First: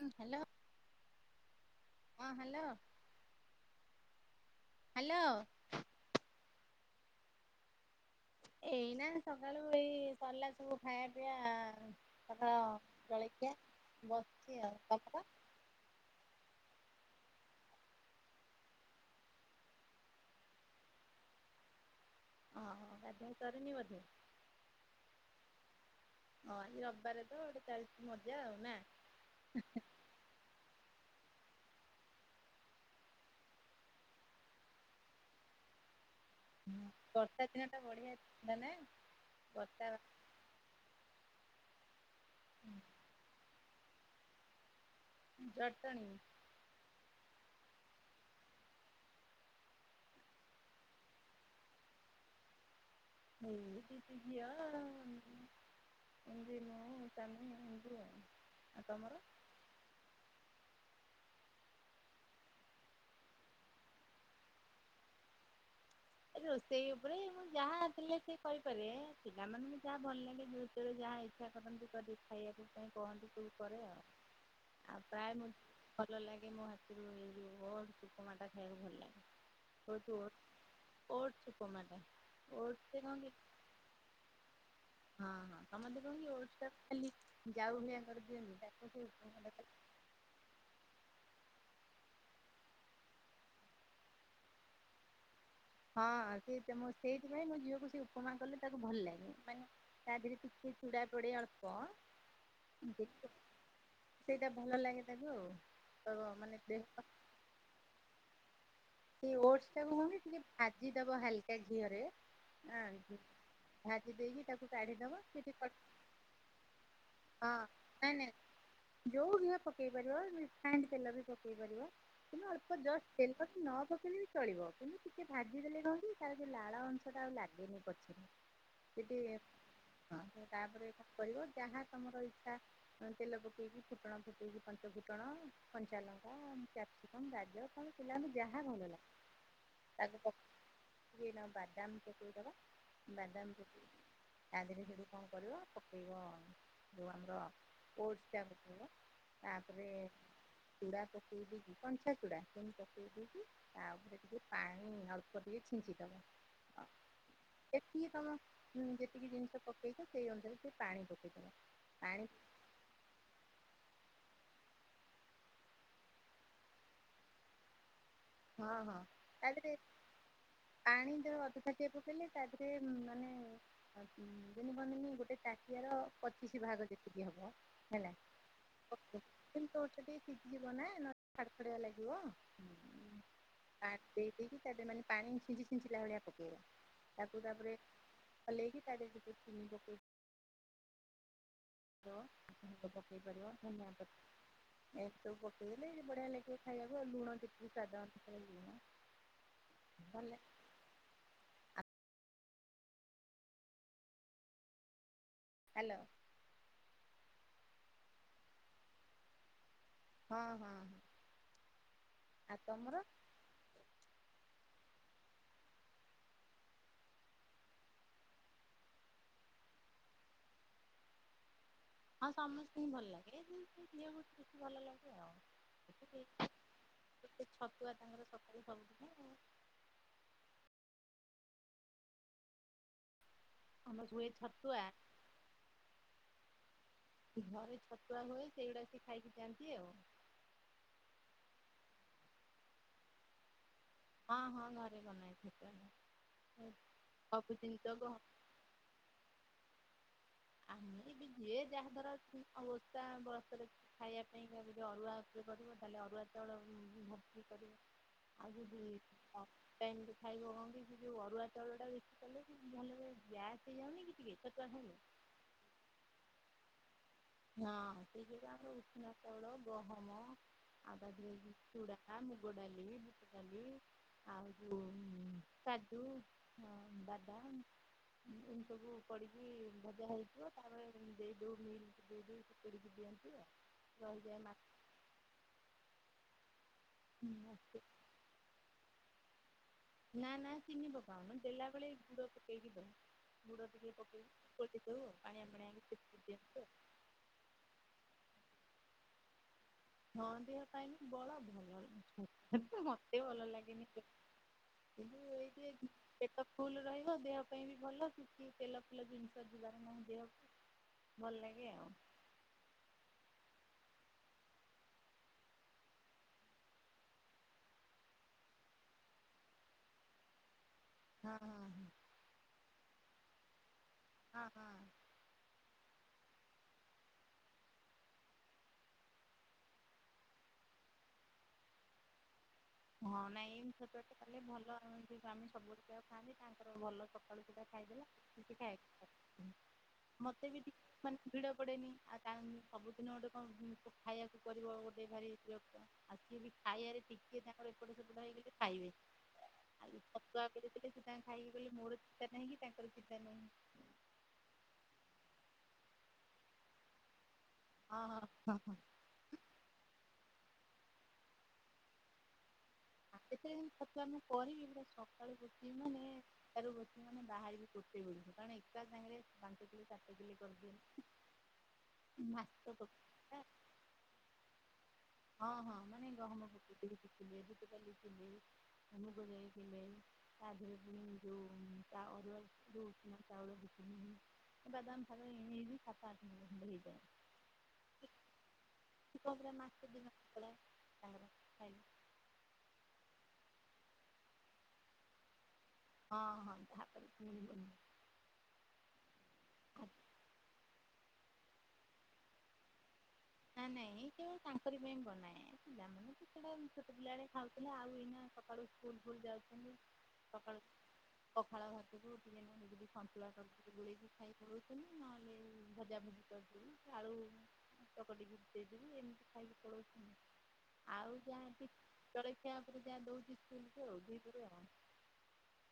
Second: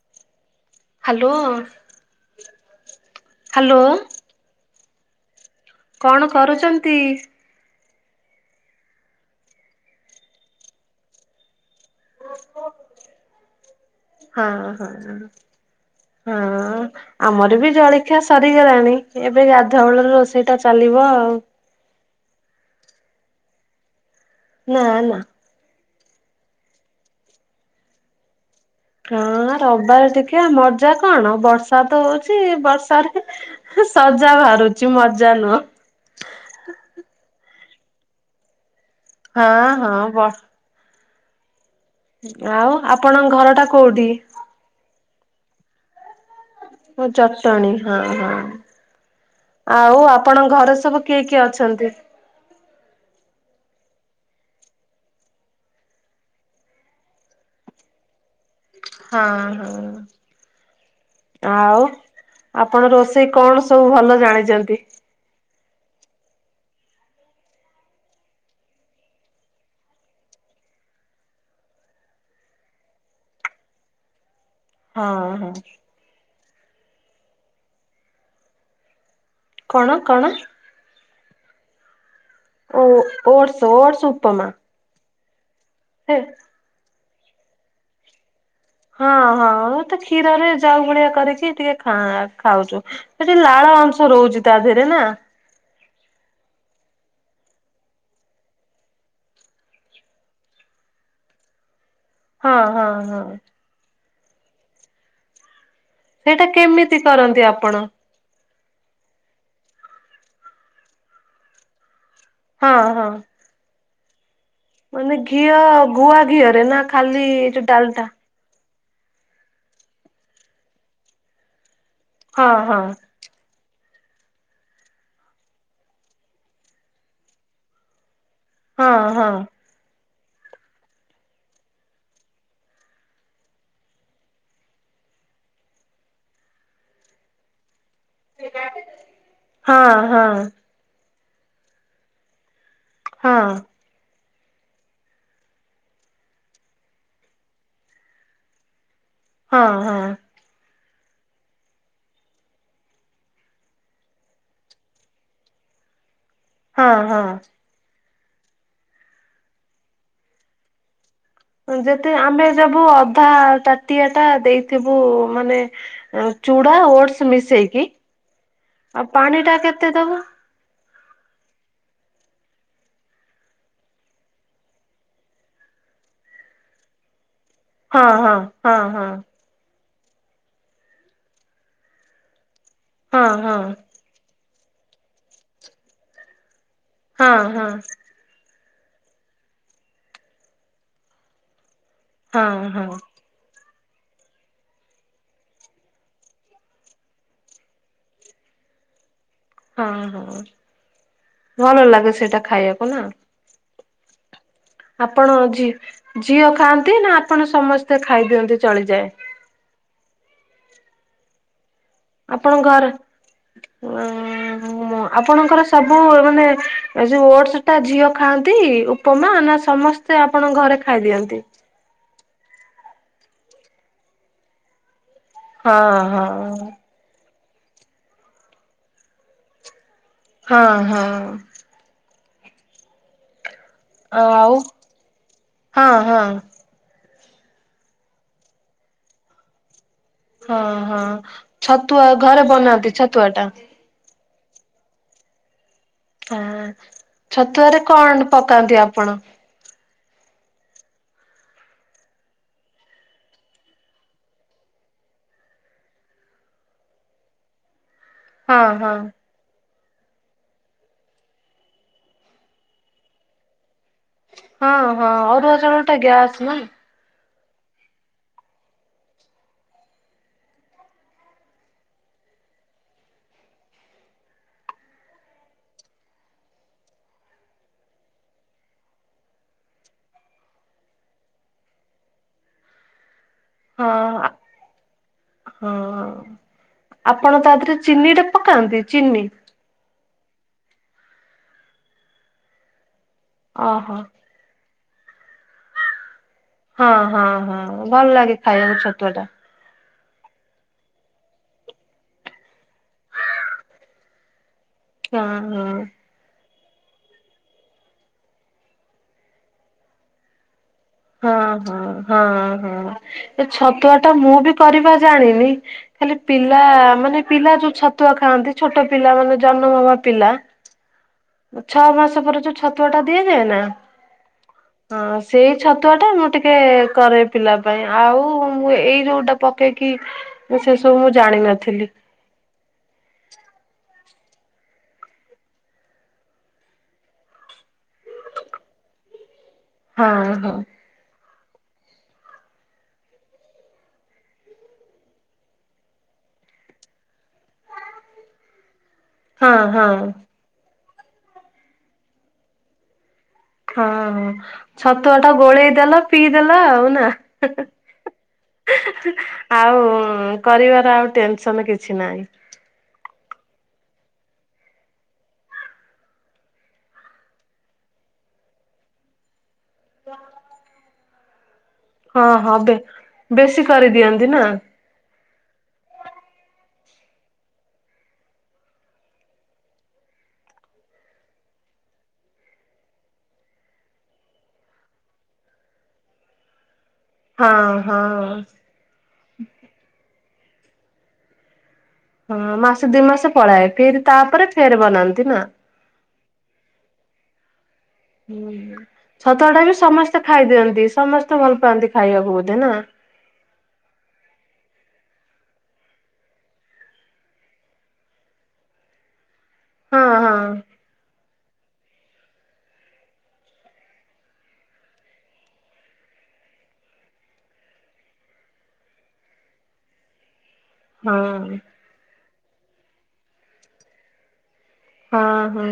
ହଁ hello. Hello hello. Hello. କଣ କରୁଛନ୍ତି? ଏଇନା ସକାଳୁ ଏଇ ସରିଲା ସବୁ ଖାଇବା ପିଇବା। ହଁ ଜଳଖିଆ ହଁ ବସିଛି ଆଉ ହଁ ତାପରେ ହଁ। ଆମର ବି ଜଳଖିଆ ସରିଗଲାଣି ଏବେ ଗାଧୁଆଳ ବେଳର ରୋଷେଇଟା ଚାଲିବ ଆଉ। ଓହୋ ଗାଧୁଆ ସରିନି ବଧେ ନା ନା ହଁ ଏ ରବିବାର ତ ଗୋଟେ ଚାଳିଶ ନେବେ ନା। ହଁ ରିବିବାର ଟିକେ ମଜା କଣ ବର୍ଷା ତ ହଉଛି ବର୍ଷା ରେ। ସଜା ବାହାରୁଛିି ମଜା ନୁହଁ। ହୁଁ ବର୍ଷା ଦିନେ ତ ବଢିଆ ମାନେ ହଁ ହଁ ବ ଆଉ ଆପଣଙ୍କ ଘର ଟା କୋଉଠି? ଜଟଣୀ। ଓ ଜଟଣୀ ହଁ ହଁ। ଆଉ ଆପଣଙ୍କ ଘରେ ସବୁ କିଏ କିଏ ଅଛନ୍ତି? ଏ ଟିକି ଝିଅ ଆଉ ଏମିତି [inaudible] ତମର? ହଁ ହଁ। ଆଉ ଆପଣ ରୋଷେଇ କଣ ସବୁ ଭଲ ଜାଣିଛନ୍ତି? ଏ ରୋଷେଇ ଉପରେ ମୁଁ ଯାହା ଥିଲେ ସେ କହିପାରିବେ ପିଲାମାନେ ଯାହା ଭଲ ଲାଗେ [unintelligible] [inaudible] ଯାହା ଇଚ୍ଛା କରନ୍ତି କରିିକି ଖାଇବାକୁ ପାଇଁ କହନ୍ତି ସବୁ କରେ ଆଉ। ହ ଆଉ ପ୍ରାୟ ମୋତେ ଭଲ ଲାଗେ ମୋ ହାତରୁ ଏଇ ଜୁ ଓଡ଼ସ ଉପମା ଟା ଖାଇବାକୁ ଭଲ ଲାଗେ। କଣ କଣ? ଓଡସ ଉପମା ଟା। ଓ ଓଡସ ଓଡସ ଉପମା। ହଁ ହଁ ସମସ୍ତେ ହେ କଣ କି ଓଡ଼ସ ଟା ଖାଲି ଜାଉ ଭଳିଆ କରି ଦିଅନ୍ତି ତ। ହଁ ହଁ ମୁଁ ତ କ୍ଷୀରରେ ଜାଉ ଭଳିଆ କରିକି ଟିକେ ଖା ଖାଉଛୁ। ସେ ଯୋଉ ଲାଳ ଅଂଶ ରହୁଛି ତା ଦେହରେ ନା। ହଁ ସେ ସେଇଥିପାଇଁ ମୋ ଝିଅକୁ ସେ ଉପମା କଲେ ତାକୁ ଭଲ ଲାଗେ ମାନେ ତା ଦେହରେ କିଛି ଚୁଡ଼ା ପଡେ ଅଳ୍ପ। ହଁ ହଁ ହଁ। ଦେଖ ସେଇଟା ଭଲ ଲାଗେ ତାକୁ ଆଉ ତ ସେଇଟା ମାନେ ଦେହ କେମିତି କରନ୍ତି ଆପଣ। ସେଇ ଓଟସ ଟାକୁ ମାନେ ଟିକେ ଭାଜି ଦବ ହାଲକା ଘିଅରେ ହଁ ହଁ। ଆଁ ମାନେ ଘିଅ ଗୁଆ ଘିଅରେ ନା ଖାଲି ଏ ଡାଲଟା। ନାଇଁ ନାଇଁ ଯୋଉ ଘିଅ ପକେଇ ପାରିବ ରିଫାଇଣ୍ଡ ତେଲ ବି ପକେଇ ପାରିବା କିନ୍ତୁ ହଁ ଅଳ୍ପ ହଁ ଜଷ୍ଟ ତେଲ କି ନ ନପକେଇଲେ ବି ଚଳିବ କିନ୍ତୁ ଟିକେ ଭାଜିଦେଲେ କଣ କି ତାର ଲାଳ ଅଂଶଟା ଆଉ ଲାଗେନି ପଛରେ। ହଁ ହଁ ସେଥିରେ ହଁ ତାପରେ ଏଇଟା କରିବ ଯାହା ତମର ଇଚ୍ଛା। ତେଲ ପକେଇକି ଫୁଟଣ ଫୁଟେଇକି ପଞ୍ଚ ଫୁଟଣ କଞ୍ଚାଲଙ୍କା, କ୍ୟାପସ [unintelligible] ଗାଜର [unintelligible] ଲା ଭଲ ଲା ହଁ ହଁ ତାକୁ ହଁ ପକେଇକିନା ବାଦାମ ପକେଇଦବା। ହଁ ବଦାମ ପକେଇକି ତା ଦେହରେ ସେଠୁ କଣ କରିବ ପକେଇବ ଯୋଉ ଆମର ଓଟସ ଚା ପକେଇବ। ତାପରେ ହଁ ଚୁଡ଼ା ପକେଇ ଦେଇ କି କଞ୍ଚା ଚୁଡ଼ା ସେମିତି ପକେଇକି ତାପରେ ଟିକେ ପାଣି ଅଳ୍ପ ଟିକେ ଛିଞ୍ଚିଦବ ହଁ ହଁ। ଦେଖିକି ତମ ଯେତିକି ଜିନିଷ ପକେଇଛ ସେଇ ଅନୁସାରେ ଟିକେ ପାଣି ପକେଇ ଦେବ। ଯେତେ ଆମେ ଦବୁ ଅଧା ତାଟିଆ ଟା ଦେଇଥିବୁ ମାନେ ଆ ଚୂଡ଼ା ଓଟସ ମିଶେଇକି ହଁ ହଁ ଆଉ ପାଣି ତା ଟା ଦେହରେ କେତେ ଦବୁ? ପାଣି ଯୋଉ ଅଧ ଟ ଟିକେ ପକେଇଲେ ତା ଦେହରେ ମାନେ ଯେମି ଭନେନି ଗୋଟେ ଟଟିିଆର ପଚିଶି ଭାଗ ଯେତିକି ହବ। ହଁ ହେଲା ହଁ ହଁ ଓକେ। ହଁ କିନ୍ତୁ ସେ ଟିକେ ସିଝିଯବ ନା ନହେଲେ ଫାଡ୍ ଫଡ଼ିଆ ଲାଗିବ। ହଁ ହଁ। ଆଡ୍ ଦେଇ ଦେଇକି ତାପରେ ମାନେ ଟିକେ ପାଣି ଛିଞ୍ଚି ଛିଞ୍ଚିଳା ଭଳିଆ ପକେଇବ ହଁ ତାକୁ ହଁ ହଁ ତାପରେ ହଲେଇକି ତାଦିହରେ ଟିକେ ଚିନି ପକେଇ ବ ହଁ ହଁ ରୋଷେଇ କରିବ ଧନିଆ ପତ୍ ଏ ସବୁ ପକେଇଲେ ବଢ଼ିଆ ଲାଗିବ ଖାଇବାକୁ ଆଉ ଲୁଣ ଟିକେ ସ୍ବାଦ ଅନୁ ତାପରେ ଲୁଣ ହଁ ହଁ ଭଲ ଭଲ ଲାଗେ ସେଇଟା ଖାଇବାକୁ ନା। ଆପଣ ହ୍ୟାଲୋ ଝିଅ ଝିଅ ଖାଆନ୍ତି ନା ଆପଣ ସମସ୍ତେ ଖାଇଦିଅନ୍ତି ଚଳିଯାଏ। ହଁ ହଁ ହଁ ଆଉ ଆପଣଙ୍କ ତମର? ଘର ହୁଁ ଆପଣଙ୍କର ସବୁ ମାନେ ଯୋଉ ଓଟସ ଟା ଝିଅ ଖାଆନ୍ତି ଉପମା ନା ସମସ୍ତ ସେ ଆପଣଙ୍କ ଘରେ ଖାଇ ଦିଅନ୍ତି। ହଁ ସମସ୍ତି ଙ୍କୁ ଭଲ ଲାଗେ କିନ୍ତୁ ଝିଅକୁ ଟିକେ ବେଶୀ ଭଲ ଲାଗେ ଆଉ। ହଁ [unintelligible] ହଁ ଛତୁଆ ତାଙ୍କର ସକାଳୁ କରୁଚି ନ ଆଉ ହଁ ହଁ। ଆମର ହୁଏ ଆଉ ଛତୁଆ ହଁ ହଁ। ଘରେ ଛତୁଆ ହୁଏ ଯେ ଏଇଗୁଡ଼ା ସିଏ ଖାଇକି ଯାଆନ୍ତି ଆଉ। ହଁ ହଁ ଛତୁଆ ଘରେ ବନାନ୍ତି ଛତୁଆ ଟା ହଁ ହଁ ଘରେ ବନାଏ ଛତୁଆଟା ହଁ ଛତୁଆରେ ଗ କଣ ପକାନ୍ତି ଆପଣ। ଆମେ ବି ଯିଏ ଯାହା ଧାର ଓଷା ଆଉ ବର୍ଷରେ ଖାଇବା ପାଇଁ ଯଦି ଅରୁଆକିଏ କରିବ ତାହେଲେ ଅରୁଆ ଚାଉଳ ବି ଭର୍ତ୍ତି କରିବ। ଆଜି ହଁ ବି ହଁ ଅ ଟାଇମ୍ ରେ ଖାଇବ କଣ କି ଯୋଉ ଅରୁଆ ଚାଉଳ ଟା ବଖି କଲେ କି ଭଲରେ ଗ୍ୟାସ୍ ହେଇଯାଉନି କି। ଟିକେ ଛତୁଆ ହଁ ଖାଇଲେ। ହଁ ଅରୁଆ ଚାଉଳ ଟା ଗ୍ୟାସ ନାଁ ହଁ ସେ ଯୋଉ ତାଙ୍କ ଉସୁନାଁ ଚାଉଳ ଗହମ ଆଉ ବାଦମ ଚୁଡ଼ା ମୁଗ ଡାଳି ବୁଟ ଡାଲି। ଆଉ ଯୋଉ କାଜୁ ବାଦାମ। ଏ ସବୁ ପଡିକି ଭଜା ହେଇଥିବ ତାପରେ ଦେଇଦଉ ମିଲ ଦେଇ ଦେଇ ପଡ଼ି କି ଦିଅନ୍ତି ଆଉ। ହଁ ହଁ ରହିଯାଏ ଆପଣ ତା ଦିହରେ ମାସ ଚିନିର ପକାନ୍ତି ଚିନି? ନା ନା ଚିନି ପକା ହଉନି। ଦେଲାବେେଳେ ଗୁଡ ପକେଇକିି ଦଉ ଗୁଡ ଟିକେ ଓହୋ ପକେଇବ। ସେଇଟି ଦୋଉ ପାଣିଆ ପାଣିଆ କରି ପିଦିଅନ୍ତି ଆଉ। ହଁ ହଁ ହଁ ଭଲ ଲାଗେ ଖାଇବାକୁ ଛତୁଆ ଟା। ହଁ ଦେହ ପାଇଁ ବି ବଳ ଭଲ ଲାଗେ, ମତେ ଭଲ ଲାଗେନି ସେ। କିନ୍ତୁ ଟା ହଁ ହଁ। [unintelligible] ପେଟ ଫୁଲ ରହିବ। ଦେହ ପାଇଁ ବି ଭଲ। କିଛି ତେଲ ଫେଲ ଜିନିଷ ଯିବାର ନାହିଁ ଦେହକୁ। ହଁ ଭଲ ଲାଗେ ହଁ ଆଉ। ହଁ ହଁ। ଏ ଛତୁଆ ଟା ମୁଁ ବି କରିବା ଜାଣିନି। ଖାଲି ପିଲା ମାନେ ପିଲା ଯୋଉ ଛତୁଆ ଖାଆନ୍ତି। ଛୋଟ ପିଲା ମାନେ ଜନ୍ମ ହବା ପିଲା ହଁ ହଁ ଛଅ ହଁ। ମାସ ପରେ ଯୋଉ ଛତୁଆ ଟା ଦିଆଯାଏ ନା? ହଁ ହଁ। ଅ ସେ ଛତୁଆ ଟା ମୁଁ ଟିକେ କରେ ପିଲା ପାଇଁ। ଆଉ ଏଇ ଯୋଉଟା ପକେଇକି ମୁ ସେ ସବୁ ମୁଁ ଜାଣିନଥିଲି। ହଁ ନାଇଁ ଏଇି ଛତୁଆ ଟା କଲେ ଭଲ ଏ ସ୍ୱାମୀ ସବୁବେଳେ ସେଇଆକୁ ଖାଆନ୍ତି। ତାଙ୍କର ଭଲ ସକାଳୁ ସେଟା ଖାଇଦେଲେ କିଛି ଖାଏନି, ହଁ ମତେ ହଁ ବି ଟିକେ ମାନେ ଭିଡ଼ ପଡ଼େନି ଆଉ ତା ସବୁଦିନ ଗୋଟେ କଣ ଖାଇବାକୁ ପଡିବ ଗୋଟେ ଭାରି ବିରକ୍ତ। ଆକଚୁଆଲି ଖାଇବାରେ ଟିକେ ତାଙ୍କର ଏପଟେ ସେପଟ ହେଇଗଲେ ଖାଇବେନି। ହଁ ହଁ ଆଉ ଛୁଆ ପ ସେ ଟିକେ ଦେଇଦେଲେ ସେ ଖାଇକି ଗଲେ ମୋର ଚିନ୍ତା ନାହିଁ କି ତାଙ୍କର ଚିନ୍ତା ନାହିଁ। ହଁ ଛତୁଆ ଟା ଗୋଳେଇଦେଲ ପିଇଦେଲ ଆଉ ନା? ହଁ ହଁ ହ ହଁ। ଆଉ କରିବାର ଆଉ ଟେନସନ କିଛି ନାହିଁ। ଆ କେତେବେଳ ମୁଁ ଛତୁଆ ମୁଁ କରିବି ପୁରା ସକାଳୁ ଯିବି ମାନେ ସକାଳୁ ବସିବି ମାନେ ବାହାରିବି ଗୋଟେ ବେଳକୁ କାରଣ ଏକା ସାାଙ୍ଗରେ ପାଞ୍ଚ କିଲି ସାତ କିଲି କରିଦିଏ। ହଁ ହ ମାଛ ବେ ପକା ବେଶୀ କରିଦିଅନ୍ତି ନା? ହଁ ହଁ ମାନେ ଗହମ ପକେଇ ଦିଏ ଦି କିଲେ, ବୁଟଡ଼ାଲି କିଲେ, ମୁଗଜାଇ କିଲେ। ତାଧିଆରେ ପୁଣି ଯୋଉ ତା ଅରୁଆ ଯୋଉ ଉଷୁନା ଚାଉଳ ଦି କିଲେ। ବାଦାମ ଫାଦାମ ଏଇମିତି ସାତ ଆଠ [unintelligible] ହେଇଯାଏ। ହଁ ହଁ। ସେ କହୁଥିଲା ମାସେ ଦିମାସ ପଳାଏ। ତାଙ୍କର ଖାଇଲେ ହଁ ମାସ ଦି ମାସ ପଳାଏ ଫେରି ତାପରେ ଫେର ବନାନ୍ତି ନା? ହଁ ହଁ ତାପ ବିଲ ହୁଁ ଛତୁଆ ଟା ବି ସମସ୍ତେ ଖାଇଦିଅନ୍ତି। ସମସ୍ତେ ଭଲ ପାଆନ୍ତି ଖାଇବାକୁ ବୋଧେ ନା? ନା ନାଇଁ ଏ କେବଳ ତାଙ୍କର ପାଇଁ ବନାଏ। ପିଲା ମମାନେ ସେ ସେଟା ଛୋଟ ପିଲା ବେଳେ ଖାଉଥିଲେ ଆଉ ଏଇନା ସକାଳୁ ସ୍କୁଲ ଫୁଲ ଯାଉଚନ୍ତି ହଁ ସକାଳୁ ହଁ ସକାଳୁ ପଖାଳ ଭାତ [unintelligible] ସନ୍ତୁଳା କରିଦି ଗୁଳେଇକି ଖାଇ ପଉନି ନହେଲେ ଭଜା ଭଜି କରିଦଉ। ଆଳୁ ଚକଟିକି ଦେଇଦବୁ ଏମିତି ଖାଇକି ପଳାଉଛିି ଆଉ ହଁ। ଯାହା ଜଳଖିଆ ଉପରେ ଯାହା ଦଉଚି ସ୍କୁଲକୁ ଆଉ ଦିପରେ ଆଉ। ହଁ ହଁ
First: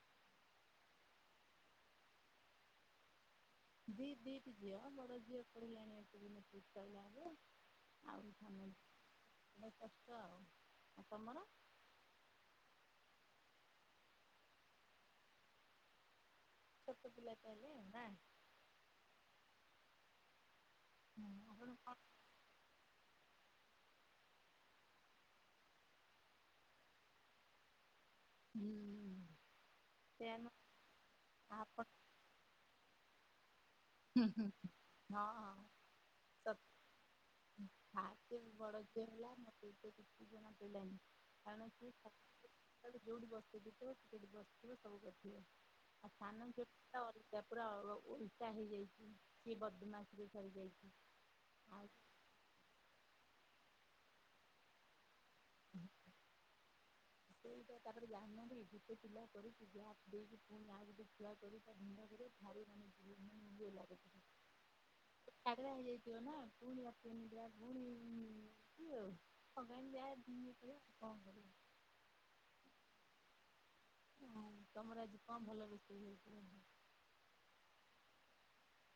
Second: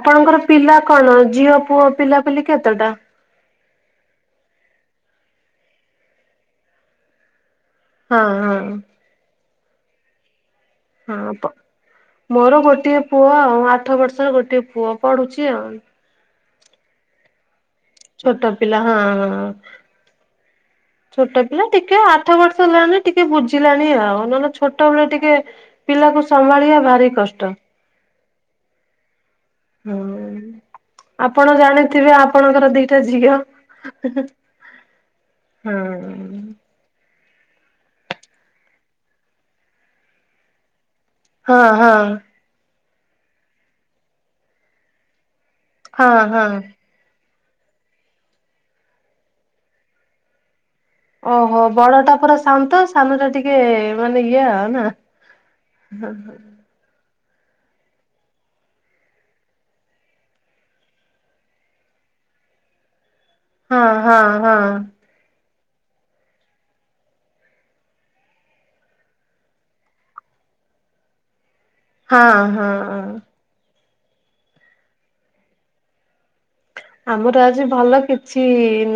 ଆପଣଙ୍କର ପିଲା କଣ ଝିଅ ପୁଅ ପିଲାପିଲି କେତଟା? ଦି ଦି ଟି ଝିଅ ବଡ଼ ଝିଅ ପଢିଲାଣି [unintelligible] ସାରିଲାଣି। ହଁ ଆଉ ହଁ ସାନ ବ କଷ୍ଟ ଆଉ। ଆଉ ହଁ ତମର ପ ମୋର ଗୋଟିଏ ପୁଅ ଆଉ। ଆଠ ବର୍ଷର ଗୋଟିଏ ପୁଅ ପଢୁଚି ଆଉ। ଛୋଟ ପିଲା ତାହେଲେ ଆଉ ନାଁ? ଛୋଟ ପିଲା ହଁଁ ହଁ। ଛୋଟ ପିଲା ଆପଣ କଣ ଟିକେ ଆଠ ବର୍ଷ ହେଲାଣି ଟିକେ ବୁଝିଲାଣି ଆଉ ନହେଲେ ଛୋଟବେେଳେ ଟିକେ ପିଲାକୁ ସମ୍ଭାଳିବା ଭାରି କଷ୍ଟ। ହୁଁ। ସେୟା ହୁଁ ନୁହଁ ଆପଣ ଜାଣିଥିବେ ଆପଣଙ୍କର ଦିଟା ଝିଅ ହୁଁ ହଁ ହଁ ସ ଫାଷ୍ଟ ବଡ ଝିଅ ହେଲା ମତେ ତ କିଛି ଜଣା ପଡିଲାନି ହଁ କାରଣ ହଁ ସେ ଯୋଉଠି ବସଥିବ ସେଇଠି ବସିଥିବ ସବୁ କରିଥିବ ଆଉ ହଁ ହଁ ସାନ ଝିଅ ତ ଅଲଗା ପୁରା ଓଲଟା ହେଇ ହେଇଛି ସେ ବଦମାସ ରେ ସରିଯାଇଛି। ଓହୋ ବଡ ଟା ପୁରା ଶାନ୍ତ ସାନ ଟା ଟିକେ ମାନେ ଇଏ ଆଉ ନା? ହଁ ହଁ। ସେଇଟା ତାପରେ ଜାଣିନାହାନ୍ତିି ଗୋଟେ ପିଲା କରିଛି ଗ୍ୟାପ ଦେଇକି ପୁଣି ଆଉ ଗୋଟେ ଛୁଆ କରି [unintelligible] [unintelligible] [unintelligible] ହଁ ହଁ ହଁ। [unintelligible] ହେଇଯାଇଥିବ ନା ପୁଣି ରାତି ଅନିଦ୍ରା ପୁଣି ଆଉ ଭଗବାନ୍ ଯାହା ଦିଏ ପା କଣ କରିବା? ହଁ ହଁ ହଁ। ତମର ଆଜି କଣ ଭଲ ରୋଷେଇ ହେଇଚି? ଆମର ଆଜି ଭଲ କିଛି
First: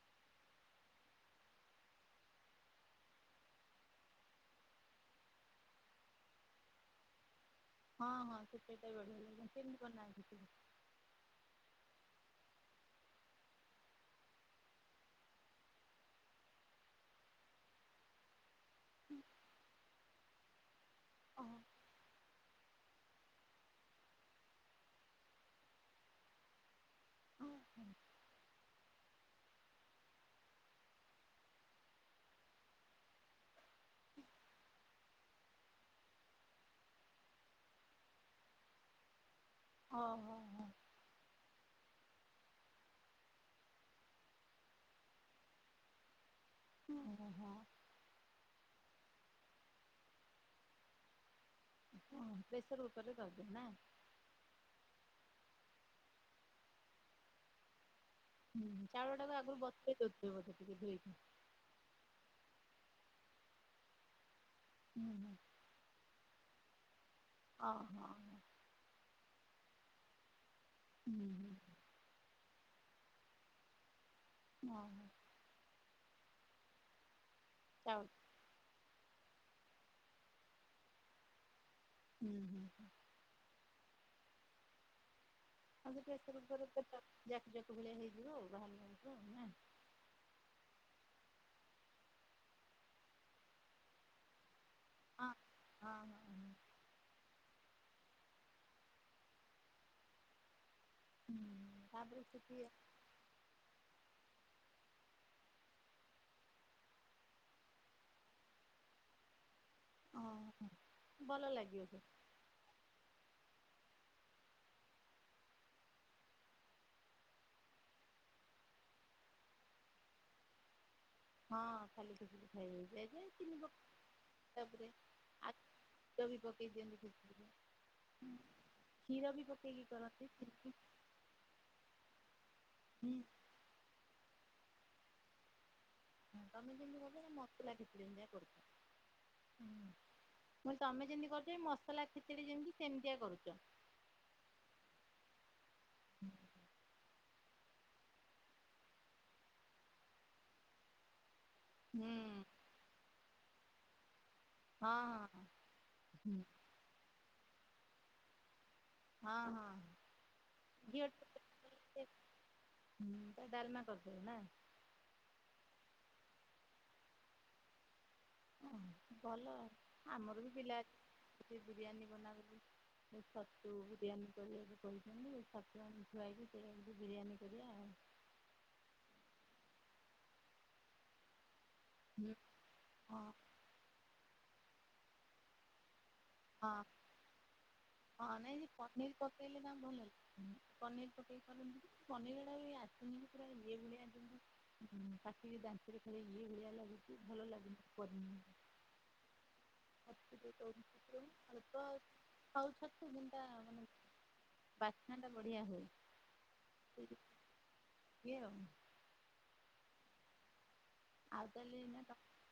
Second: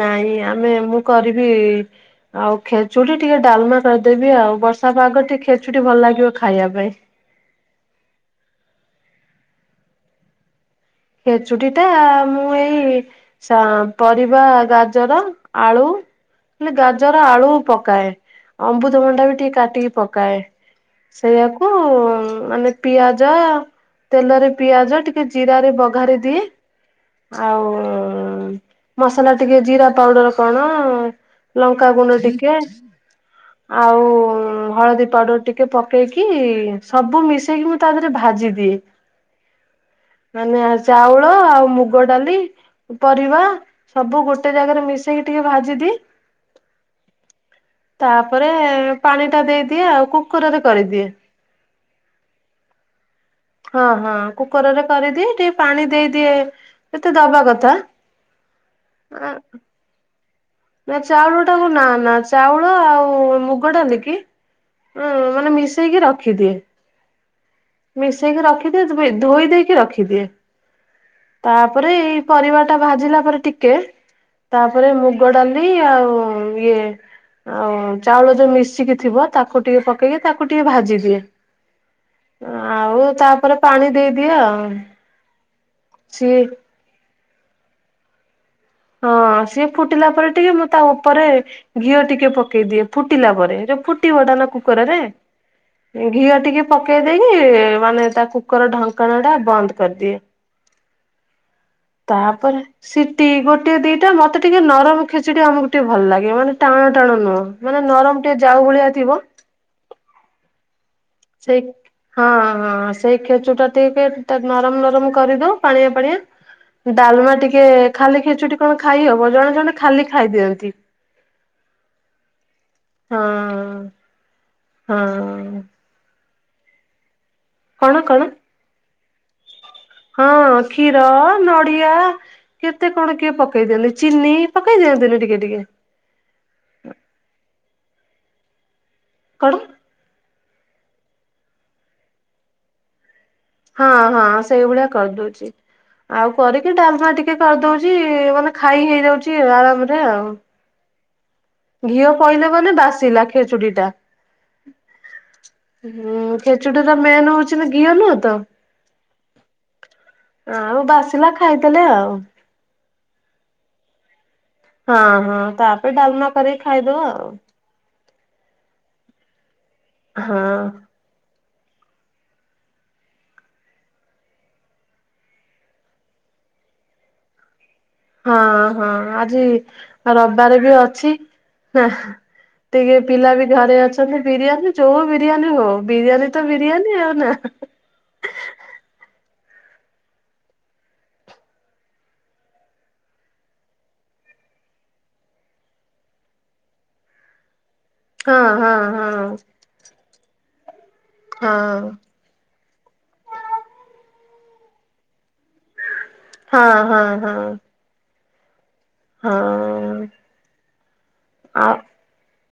ନାହିଁ ଆମେ ମୁଁ କରିବି ଆଉ ଖେଚୁଡ଼ି ଟିକେ ଡାଲମା କରିଦେବି ଆଉ ବର୍ଷା ପାଗ ଟିକେ ଖେଚୁଡ଼ି ଭଲ ଲାଗିବ ଖାଇବା ପାଇଁ। ହଁ ହଁ ଖେଚୁଡ଼ି ଟା ବି ବଢିଆ ଲାଗିବ। କେମତୀ ବନାନ୍ତି? ଖେଚୁଡ଼ି ଟା ମୁଁ ଏଇ ସ ପରିବା, ଗାଜର, ଆଳୁ ହେଲେ ଗାଜର, ଆଳୁ ପକାଏ ଅମୃତଭଣ୍ଡା ବି ଟିକେ କାଟିକି ପକାଏ। ହଁ ସେଇଆକୁ ମାନେ ପିଆଜ ତେଲରେ ପିଆଜ ଟିକେ ଜିରାରେ ବଘାରି ଦିଏ ହଁ ଆଉ ହଁ। ମସଲା ଟିକେ ଜିରା ପାଉଡର କଣ ଲଙ୍କା ଗୁଣ୍ଡ ଟିକେ ଆଉ ହଳଦୀ ପାଉଡର ଟିକେ ପକେଇକି ସବୁ ମିଶେଇକି ମୁ ତା ଦେହରେ ଭାଜିଦିଏ ହଁ ହଁ ମାନେ ହଁ ଚାଉଳ ଆଉ ମୁଗ ଡାଲି ପରିବା ସବୁ ଗୋଟେ ଜାଗାରେ ମିଶେଇକି ଟିକେ ଭାଜିଦି ହୁଁ ହଁ ହଁ। ତାପରେ ପାଣି ଟା ଦେଇଦିଏ ଆଉ କୁକୁରରେ କରିଦିଏ। ହଁ ପ୍ରେସର କୁକର ରେ କରିଦିଅ ନା? ହଁ ହଁ କୁକରରେ କରିଦିଏ ଟିକେ ପାଣି ଦେଇଦିଏ ଯେତେ ଦବା କଥା ହୁଁ ଚାଉଳ ଟାକୁ ଆଗରୁ ବସେଇ ତଥିବ ବୋଧେ ଟି ନା ଚାଉଳ ଟାକୁ ନା ନା ଚାଉଳ ଆଉ ମୁଗ ଡ଼ାଲି କି ହୁଁ ହ ହୁଁ ମାନେ ମିଶେଇକି ରଖିଦିଏ ହଁ ହଁ ମିଶେଇକି ରଖି ଦିଏ ଧୋଇ ଦେଇକି ରଖିଦିଏ ହୁଁ ହୁଁ ତାପରେ ଏଇ ପରିବା ଟା ଭାଜିଲା ପରେ ଟିକେ ହଁ ତାପରେ ହଁ ମୁ ଡାଲି ଆଉ ଇଏ ଆଉ ଚାଉଳ ଯୋଉ ମିଶିକି ଥିବ ତାକୁ ଟିକେ ପକେଇକି ତାକୁ ଟିକେ ଭାଜିଦିଏ ହୁଁ ହୁଁ। ଆଉ ତାପରେ ପାଣି ଦେଇଦିଏ ଆଉ ହଉ ସେ ସିଏ ଯାକ ଯାକ ଭଳିଆ ହେଇଯିବ ଆଉ ବାହାର ନେଇଇଯିବ ଆଉ ହଁ ନା? ସିଏ ଫୁଟିଲା ପରେ ଟିକେ ମୁଁ ତା ଉପରେ ଘିଅ ଟିକେ ପକେଇ ଦିଏ ଫୁଟିଲା ପରେ ଫୁଟିବଟା ନା ହଁ ହଁ କରାଯାଏ ହଁ ଘିଅ ହଁ। ଟିକେ ପକେଇ ଦେଇକି ମାନେ ତା କୁକୁର ଢଙ୍କଣ ଟା ବନ୍ଦ କରିଦିଏ। ତାପରେ ସେଠି ତାପରେ ସିଟି ଗୋ ଟେ ଦିଟା ମତେ ଟିକେ ନରମ ଖେଚଡି ଆମକୁ ଟିକେ ଭଲ ଲାଗେ ମାନେ ଟାଣ ଟାଣ ନୁହଁ ମାନେ ନରମ ଟିକେ ଯାଉ ଭଳିଆ ଥିବ ଓ ହୋ ଭଲ ସେଇ ଲାଗିବ ଯେ ହଁ ହଁ ସେଇ ଖେଚୁ ଟା ଟିକେ ନରମ ନରମ କରିଦଉ ପାଣିଆ ପାଣିଆ ଡାଲମା ଟିକେ ଖାଲି ଖେଚୁଟି କଣ ଖାଇ ହବ ଜଣେ ଜଣେ ଖାଲି ଖାଇ ଦିଅନ୍ତି। ହଁ ଖାଲି ଖିଚିଡ଼ି ଖାଇହେବ ହଁ [unintelligible] କ୍ଷୀର ହଁ ବି ପକେଇ ଦିଅନ୍ତି ଖେଚୁଡ଼ି ରେ। କଣ କଣ? ଖୀର ବି ପକେଇକି ହଁ କରନ୍ତି କ୍ଷୀର ନଡ଼ିଆ କେତେ କଣ କିଏ ପ କେଇ ଦିଅନ୍ତି ଚିନି ପକେଇ ଦିଅନ୍ତନି ଟିକେ ଟିକେ। ହଁ ତମେ ଯେମିତି କରୁଛ ନା ମସଲା ଖିଚିଡ଼ି ସେମିତିଆ କରୁଛି। କଣ? ମୁଁ କହିଲି ତମେ ଯେମିତି କରଛ ଏଇ ମସଲା ଖେଚିଡ଼ି ଯେମିତି ସେମିତିଆ କରୁଛ। ହଁ ହଁ ସେଇଭଳିଆ କରିଦଉଚି। ଆଉ କରିକି ଡାଲମା ଟିକେ କରିଦଉଛି ମାନେ ଖାଇ ହେଇଯଉଛି ଆରାମରେ ଆଉ। ହୁଁ ଘିଅ ପଇଲା ବୋଲି ବାସିଲା ଖେଚୁଡ଼ି ଟା। ହଁ ହୁଁ ହଁ ଖେଚୁଡ଼ିର ମେନ ହଉଛି ନା ଘିଅ ନୁହଁ ତ? ହଁ ହଁ ଆଉ ବାସିଲା ଖାଇଦେଲେ ଆଉ। ହୁଁ ତ ଡଲମା କରିଥିଲୁ ନା। ହଁ ହଁ ତାପରେ ଡାଲମା କରି ଖାଇଦବ ଆଉ। ଓ ଭଲ ହଁ। ଆମର ବି ପିଲା କୁହନ୍ତି ବିରିୟାନୀ ବନା ବୋଲି ସେ ଛତୁ ବିରିୟାନୀ କରିବାକୁ କହିଛନ୍ତି ଛତୁ ଆମର ଥୁଆହେଇଛି ସେଇଆକୁ ବିରିୟାନୀ କରିବା ଆଉ। ହଁ ହଁ ଆଜି ରବାରେ ବି ଅଛି। ନା ହୁଁ। ଟିକେ ହଁ ପିଲା ବି ଘରେ ଅଛନ୍ତି ବିରିୟାନୀ ଯୋଉ ବିରିୟାନୀ ହଉ ବିରିୟାନୀ ତ ହଁ ବିରିୟାନୀ ଆଉ ନା ହଁ ନାଇଁ ଯେ ପନିର ପକେଇଲେ ନାଁ ଭଲ। ହୁଁ ପନିର ପକେଇ କଲେ ଭଲ ପନିର ଗୁଡ଼ା ବି ଆସୁନି ପୁରା ଇଏଭଳିଆ ଯେମିତି ହୁଁ ପାଟିକି ଦାନ୍ତରେ ପୁରା ୟେ ଭଳିଆ ଲାଗୁଚି ଲାଗୁଛି ଭଲ ଲାଗୁନି। ହଁ ହଁ ହଁ। [unintelligible] ବାସ୍ନାଟା ହଁ। ବଢ଼ିଆ ହୁଏ ହଁ ହଁ ହଁ କିଏ ଆଉ? ହଁ। ଆଉ ତାହେଲେ ଏୟିନା ଟ